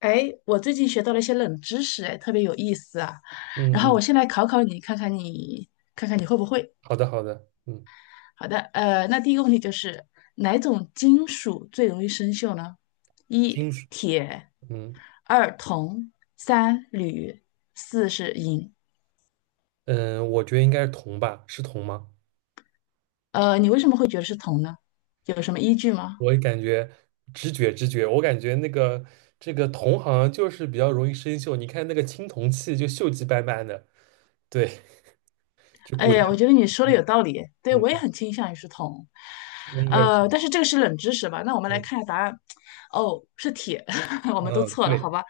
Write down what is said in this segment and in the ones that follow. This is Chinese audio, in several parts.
哎，我最近学到了一些冷知识，哎，特别有意思啊。然嗯后我嗯，先来考考你，看看你会不会。好的好的。嗯好的，那第一个问题就是哪种金属最容易生锈呢？一金属。铁，嗯二铜，三铝，四是银。嗯，我觉得应该是铜吧，是铜吗？你为什么会觉得是铜呢？有什么依据吗？我也感觉直觉直觉，我感觉那个这个铜好像就是比较容易生锈，你看那个青铜器就锈迹斑斑的，对，就古哎，代。我觉得你说的嗯，有道理，对，嗯我也很倾向于是铜，那应该是。呃，但是这个是冷知识吧？那我们来嗯看一下答案，哦，是铁，我们都嗯，错了，好对吧？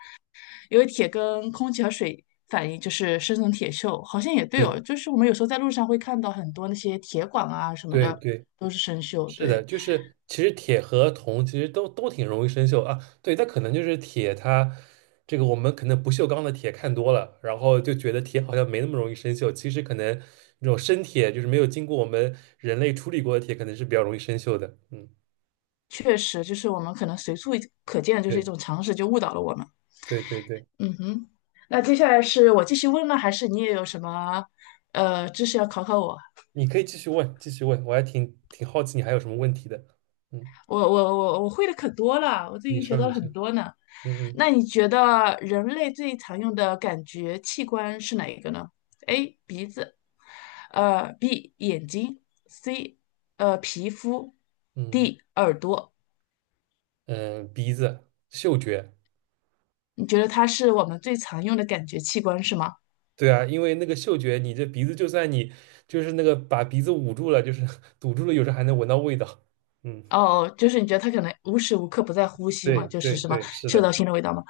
因为铁跟空气和水反应就是生成铁锈，好像也对对哦，就是我们有时候在路上会看到很多那些铁管啊什么对的对，都是生锈，是的，对，就是其实铁和铜其实都挺容易生锈啊。对，它可能就是铁它这个我们可能不锈钢的铁看多了，然后就觉得铁好像没那么容易生锈。其实可能那种生铁就是没有经过我们人类处理过的铁，可能是比较容易生锈的。嗯，确实就是我们可能随处可见的就是一对种常识，就误导了我们。对对对。嗯哼，那接下来是我继续问呢，还是你也有什么知识要考考我？你可以继续问，继续问，我还挺好奇你还有什么问题的。嗯，我会的可多了，我最你近学说到你了说。很多呢。嗯嗯那你觉得人类最常用的感觉器官是哪一个呢？A. 鼻子，B. 眼睛，C. 皮肤嗯，D. 耳朵。嗯，鼻子嗅觉。你觉得它是我们最常用的感觉器官是吗？对啊，因为那个嗅觉，你这鼻子就算你就是那个把鼻子捂住了，就是 堵住了，有时候还能闻到味道。嗯，哦，就是你觉得它可能无时无刻不在呼吸对嘛，就对是什么对，是嗅到的。新的味道嘛。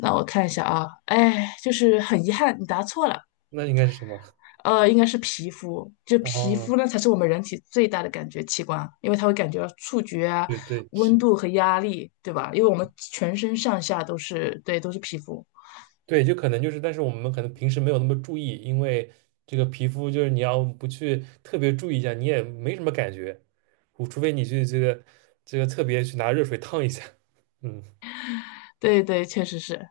那我看一下啊，哎，就是很遗憾，你答错了。那应该是什么？应该是皮肤，就 皮哦，肤呢才是我们人体最大的感觉器官，因为它会感觉到触觉啊、对对是。温度和压力，对吧？因为我们全身上下都是，对，都是皮肤。对，就可能就是，但是我们可能平时没有那么注意，因为这个皮肤就是你要不去特别注意一下，你也没什么感觉，除非你去这个特别去拿热水烫一下。嗯对对，确实是。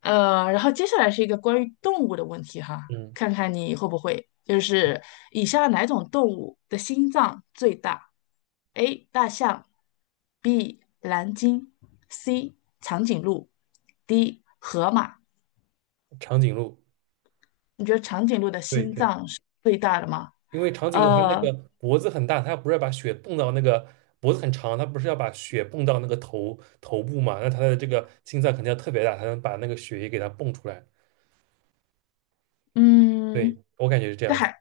然后接下来是一个关于动物的问题哈，嗯，看看你会不会，就是以下哪种动物的心脏最大？A. 大象，B. 蓝鲸，C. 长颈鹿，D. 河马。长颈鹿。你觉得长颈鹿的对心对。脏是最大的吗？因为长颈鹿它那呃，个脖子很大，它不是要把血泵到那个脖子很长，它不是要把血泵到那个头部嘛？那它的这个心脏肯定要特别大，才能把那个血液给它泵出来。对，嗯，我感觉是这但样子。海，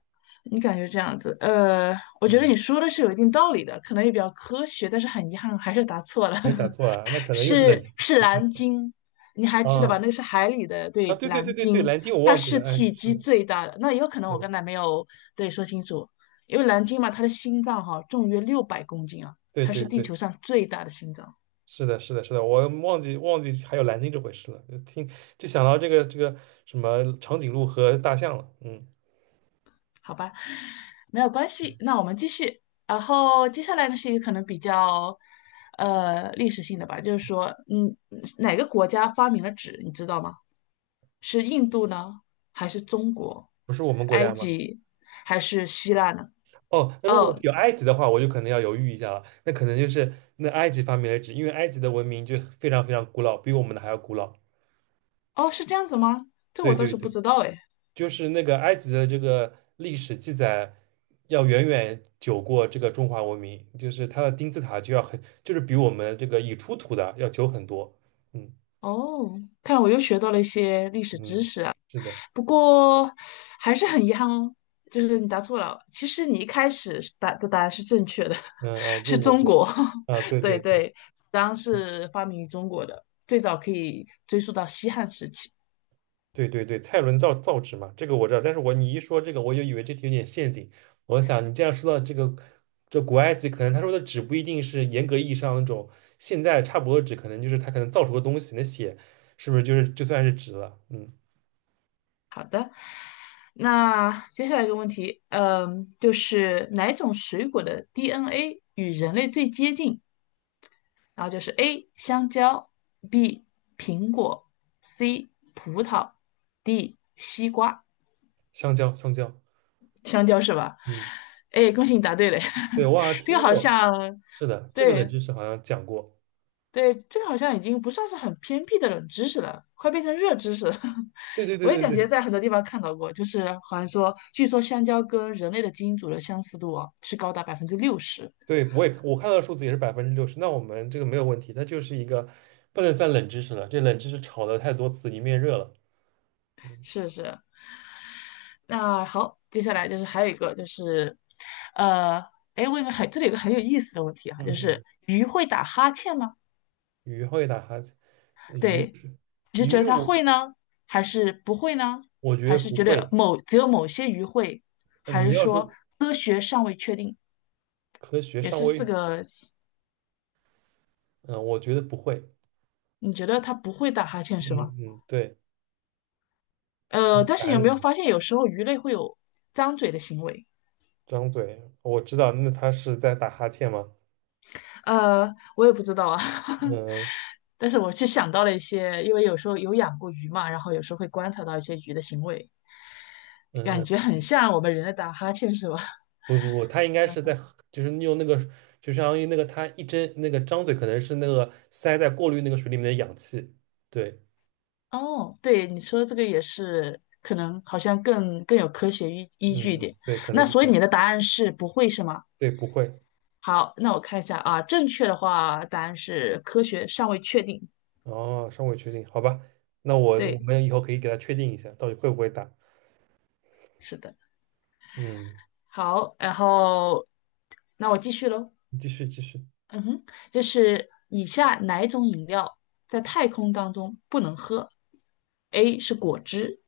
你感觉这样子，我觉得嗯，你说的是有一定道理的，可能也比较科学，但是很遗憾还是答错了，哎，打 错了，那可能又是冷是知识。是蓝鲸，你还记得吧？啊那个是海里的，啊！对，对对蓝对对对，鲸，蓝鲸我它忘记是了。哎，体是积的，最大的。那也有可能是我的，刚才没有对说清楚，因为蓝鲸嘛，它的心脏哈、重约600公斤啊，对它是对地对，球上最大的心脏。是的，是的，是的，我忘记还有蓝鲸这回事了，就想到这个什么长颈鹿和大象了。嗯，好吧，没有关系。那我们继续。然后接下来呢是一个可能比较，历史性的吧，就是说，嗯，哪个国家发明了纸，你知道吗？是印度呢，还是中国、不是我们国埃家吗？及，还是希腊呢？哦，那如果哦有埃及的话，我就可能要犹豫一下了。那可能就是那埃及发明了纸，因为埃及的文明就非常非常古老，比我们的还要古老。哦，是这样子吗？这对我倒对是不对，知道哎。就是那个埃及的这个历史记载要远远久过这个中华文明，就是它的金字塔就要很，就是比我们这个已出土的要久很多。嗯哦，看来我又学到了一些历史知嗯，识啊。是的。不过还是很遗憾哦，就是你答错了。其实你一开始是答的答案是正确的，嗯啊，就是我中国国。啊，对对对对。对，当然是发明于中国的，最早可以追溯到西汉时期。对对对，蔡伦造纸嘛，这个我知道。但是你一说这个，我就以为这题有点陷阱。我想你这样说到这个，这古埃及可能他说的纸不一定是严格意义上那种现在差不多的纸，可能就是他可能造出的东西，那血是不是就是就算是纸了？嗯，好的，那接下来一个问题，嗯，就是哪种水果的 DNA 与人类最接近？然后就是 A 香蕉，B 苹果，C 葡萄，D 西瓜。香蕉，香蕉。香蕉是吧？嗯，哎，恭喜你答对了。对，我好像这个听好过，像，是的，这个冷对知识好像讲过。对，这个好像已经不算是很偏僻的冷知识了，快变成热知识了。对对对我也对感对觉在很多地方看到过，就是好像说，据说香蕉跟人类的基因组的相似度啊，是高达60%。对，我看到的数字也是60%，那我们这个没有问题，它就是一个不能算冷知识了，这冷知识炒的太多次，你面热了。嗯是是，那好，接下来就是还有一个就是，呃，哎，问一个很，这里有个很有意思的问题啊，就嗯。是鱼会打哈欠吗？鱼会打哈欠。呃鱼对，你是觉鱼得它我会呢，还是不会呢？我觉还得是不觉得会。某只有某些鱼会，还你是要说说科学尚未确定？科学也上是四位。个，嗯，我觉得不会。你觉得它不会打哈欠是吗？嗯嗯，对，是，但答是你案有是没有什么？发现有时候鱼类会有张嘴的行为？张嘴，我知道，那他是在打哈欠吗？我也不知道啊。嗯但是我是想到了一些，因为有时候有养过鱼嘛，然后有时候会观察到一些鱼的行为，嗯感嗯，觉很像我们人类打哈欠，是吧？不不不，他应 该这样是子在就是用那个，就相当于那个他一睁那个张嘴，可能是那个塞在过滤那个水里面的氧气。对。哦，对，你说这个也是，可能好像更有科学依据一嗯，点。对，可能那是所这以样。你的答案是不会是吗？对，不会。好，那我看一下啊，正确的话答案是科学尚未确定。哦，尚未确定，好吧。那我我对，们以后可以给他确定一下，到底会不会打。是的。嗯，好，然后那我继续喽。你继续，嗯哼，就是以下哪一种饮料在太空当中不能喝？A 是果汁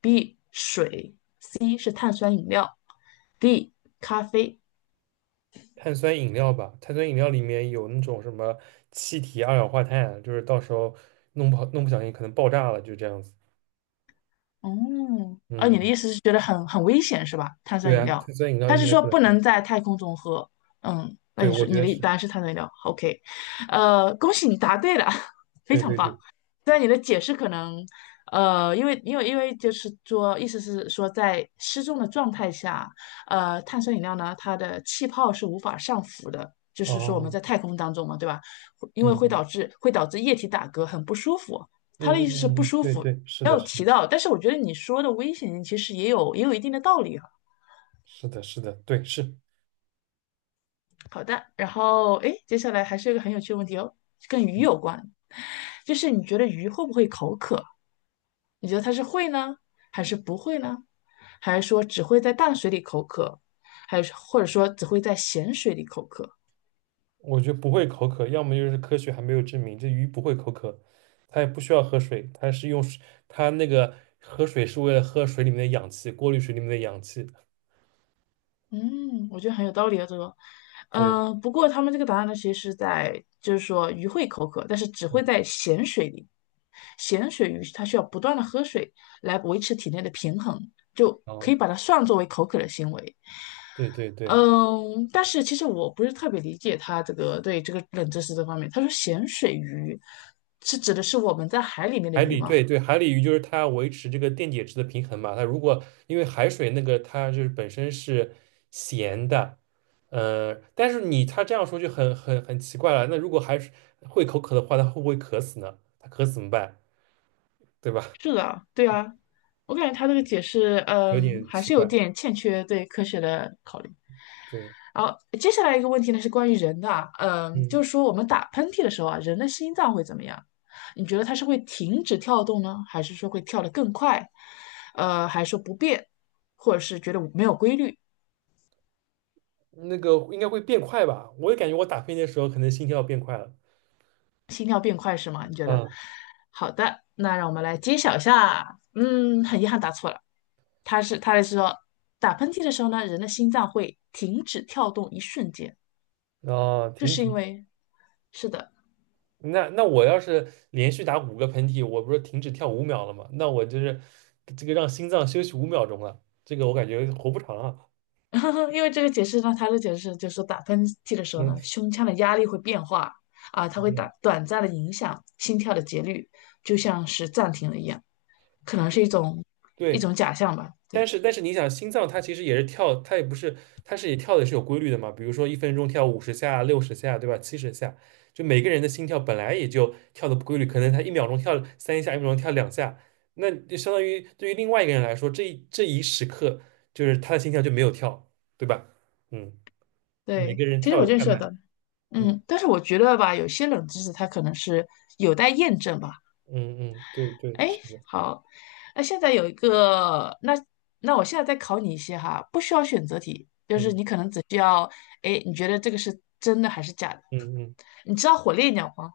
，B 水是碳酸饮料，D 咖啡。碳酸饮料吧，碳酸饮料里面有那种什么气体二氧化碳，就是到时候弄不小心可能爆炸了，就这样子。哦，啊，你嗯，的意思是觉得很很危险是吧？碳对酸饮啊，料，碳酸饮料他应是该说不能不喝。能在太空中喝。嗯，那对，你我说觉你得的是。答案是碳酸饮料，OK，恭喜你答对了，非对常对棒。对，虽然你的解释可能，因为就是说，意思是说在失重的状态下，碳酸饮料呢，它的气泡是无法上浮的，就是说我哦，们在太空当中嘛，对吧？因为会嗯导致会导致液体打嗝，很不舒服。他嗯的嗯意思是不嗯，舒对服，对，是没的，有是的，提到，但是我觉得你说的危险性其实也有一定的道理哈。是的，是的，对，是。好的，然后哎，接下来还是有一个很有趣的问题哦，跟鱼有关，就是你觉得鱼会不会口渴？你觉得它是会呢，还是不会呢？还是说只会在淡水里口渴，还是或者说只会在咸水里口渴？我觉得不会口渴，要么就是科学还没有证明这鱼不会口渴，它也不需要喝水，它是用水它那个喝水是为了喝水里面的氧气，过滤水里面的氧气。嗯，我觉得很有道理啊，这个，对。嗯，不过他们这个答案呢，其实是在就是说鱼会口渴，但是只嗯，会在咸水里，咸水鱼它需要不断的喝水来维持体内的平衡，就可以哦，把它算作为口渴的行为。对对对，嗯，但是其实我不是特别理解他这个对这个冷知识这方面，他说咸水鱼是指的是我们在海里面的海鱼里，吗？对对，海里鱼就是它维持这个电解质的平衡嘛。它如果因为海水那个它就是本身是咸的，但是你它这样说就很很很奇怪了。那如果海水会口渴的话，它会不会渴死呢？它渴死怎么办？对吧？是的，对啊，我感觉他这个解释，有嗯，点还奇是有怪。点欠缺对科学的考虑。对。好，接下来一个问题呢是关于人的啊，嗯，嗯，就是说我们打喷嚏的时候啊，人的心脏会怎么样？你觉得它是会停止跳动呢，还是说会跳得更快？还是说不变，或者是觉得没有规律，那个应该会变快吧？我也感觉我打喷嚏的时候可能心跳变快了。心跳变快是吗？你觉得？嗯，好的，那让我们来揭晓一下。嗯，很遗憾答错了，他是说打喷嚏的时候呢，人的心脏会停止跳动一瞬间，哦，这停是因止。为，是的，那我要是连续打5个喷嚏，我不是停止跳五秒了吗？那我就是这个让心脏休息5秒钟了，这个我感觉活不长啊。因为这个解释呢，他的解释就是说，打喷嚏的时候嗯，呢，是胸腔的压力会变化啊，它会这样。打短暂的影响心跳的节律，就像是暂停了一样，可能是一种一对，种假象吧。但对是但是你想，心脏它其实也是跳，它也不是，它是也跳的是有规律的嘛。比如说1分钟跳50下、60下，对吧？70下。就每个人的心跳本来也就跳的不规律，可能他一秒钟跳3下，一秒钟跳2下，那就相当于对于另外一个人来说，这一时刻就是他的心跳就没有跳，对吧？嗯。每对，个人其实跳我有认快识慢。的，嗯嗯，但是我觉得吧，有些冷知识它可能是有待验证吧。嗯嗯，对对，是哎，的。好，那现在有一个，那我现在再考你一些哈，不需要选择题，就嗯是你可能只需要，哎，你觉得这个是真的还是假的？嗯嗯，你知道火烈鸟吗？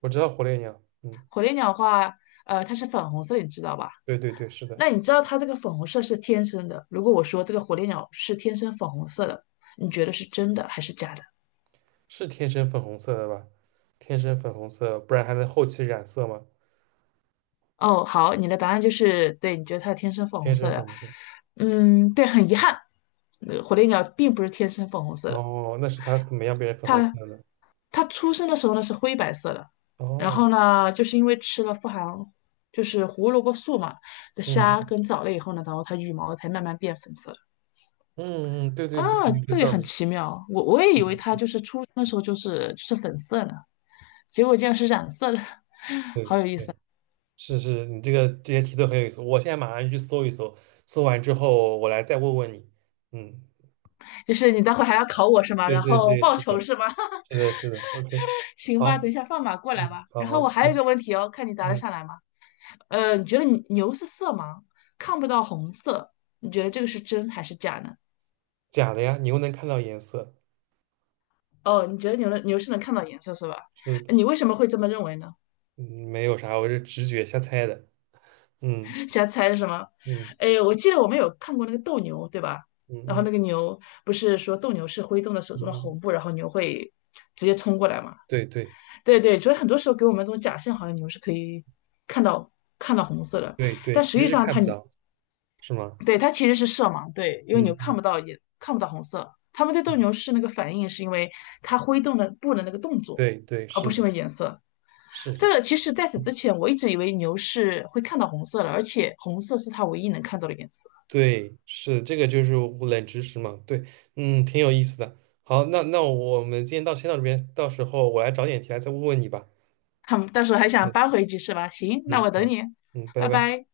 我知道火烈鸟。嗯，火烈鸟的话，它是粉红色，你知道吧？对对对，是的。那你知道它这个粉红色是天生的？如果我说这个火烈鸟是天生粉红色的，你觉得是真的还是假的？是天生粉红色的吧？天生粉红色，不然还能后期染色吗？哦，好，你的答案就是对，你觉得它天生粉红天色生粉的，红色。嗯，对，很遗憾，火烈鸟并不是天生粉红色的。哦，那是它怎么样变成粉红色它的呢。它出生的时候呢是灰白色的，然哦，后呢，就是因为吃了富含就是胡萝卜素嘛的虾嗯跟藻类以后呢，然后它羽毛才慢慢变粉色的。嗯嗯，对对啊，对，有这这个个也道很理，奇妙，我也是以为它的，就是出生的时候就是粉色呢，结果竟然是染色的，对好有意思。对。是是，你这个这些题都很有意思，我现在马上去搜一搜，搜完之后我来再问问你。嗯，就是你待会还要考我是吗？对然对后对，报是仇的，是吗？是的，是的，OK，行吧，好。等一下放马过来嗯，吧。好然后我好。还有一嗯，个问题哦，看你答得嗯上来吗？你觉得牛是色盲，看不到红色，你觉得这个是真还是假呢？假的呀，你又能看到颜色。哦，你觉得牛是能看到颜色是吧？是的。你为什么会这么认为呢？嗯，没有啥，我是直觉瞎猜的。嗯 瞎猜是什么？嗯哎，我记得我们有看过那个斗牛，对吧？然嗯后嗯那个牛不是说斗牛是挥动了手嗯。中的嗯，红布，然后牛会直接冲过来嘛？对对对对，所以很多时候给我们这种假象，好像牛是可以看到看到红色的，对对，但实其际实是上看它不到。是吗？对，它其实是色盲，对，因为牛嗯看不嗯到也看不到红色。他们对斗嗯，牛士那个反应，是因为它挥动的布的那个动作，对对，而是不是的。因为颜色。是。这个其实在此之嗯，前，我一直以为牛是会看到红色的，而且红色是它唯一能看到的颜色。对，是，这个就是我冷知识嘛，对。嗯，挺有意思的。好，那我们今天先到这边，到时候我来找点题来再问问你吧。他们到时候还想嗯扳回一局是吧？行，那嗯，我等好。你，嗯，拜拜拜。拜。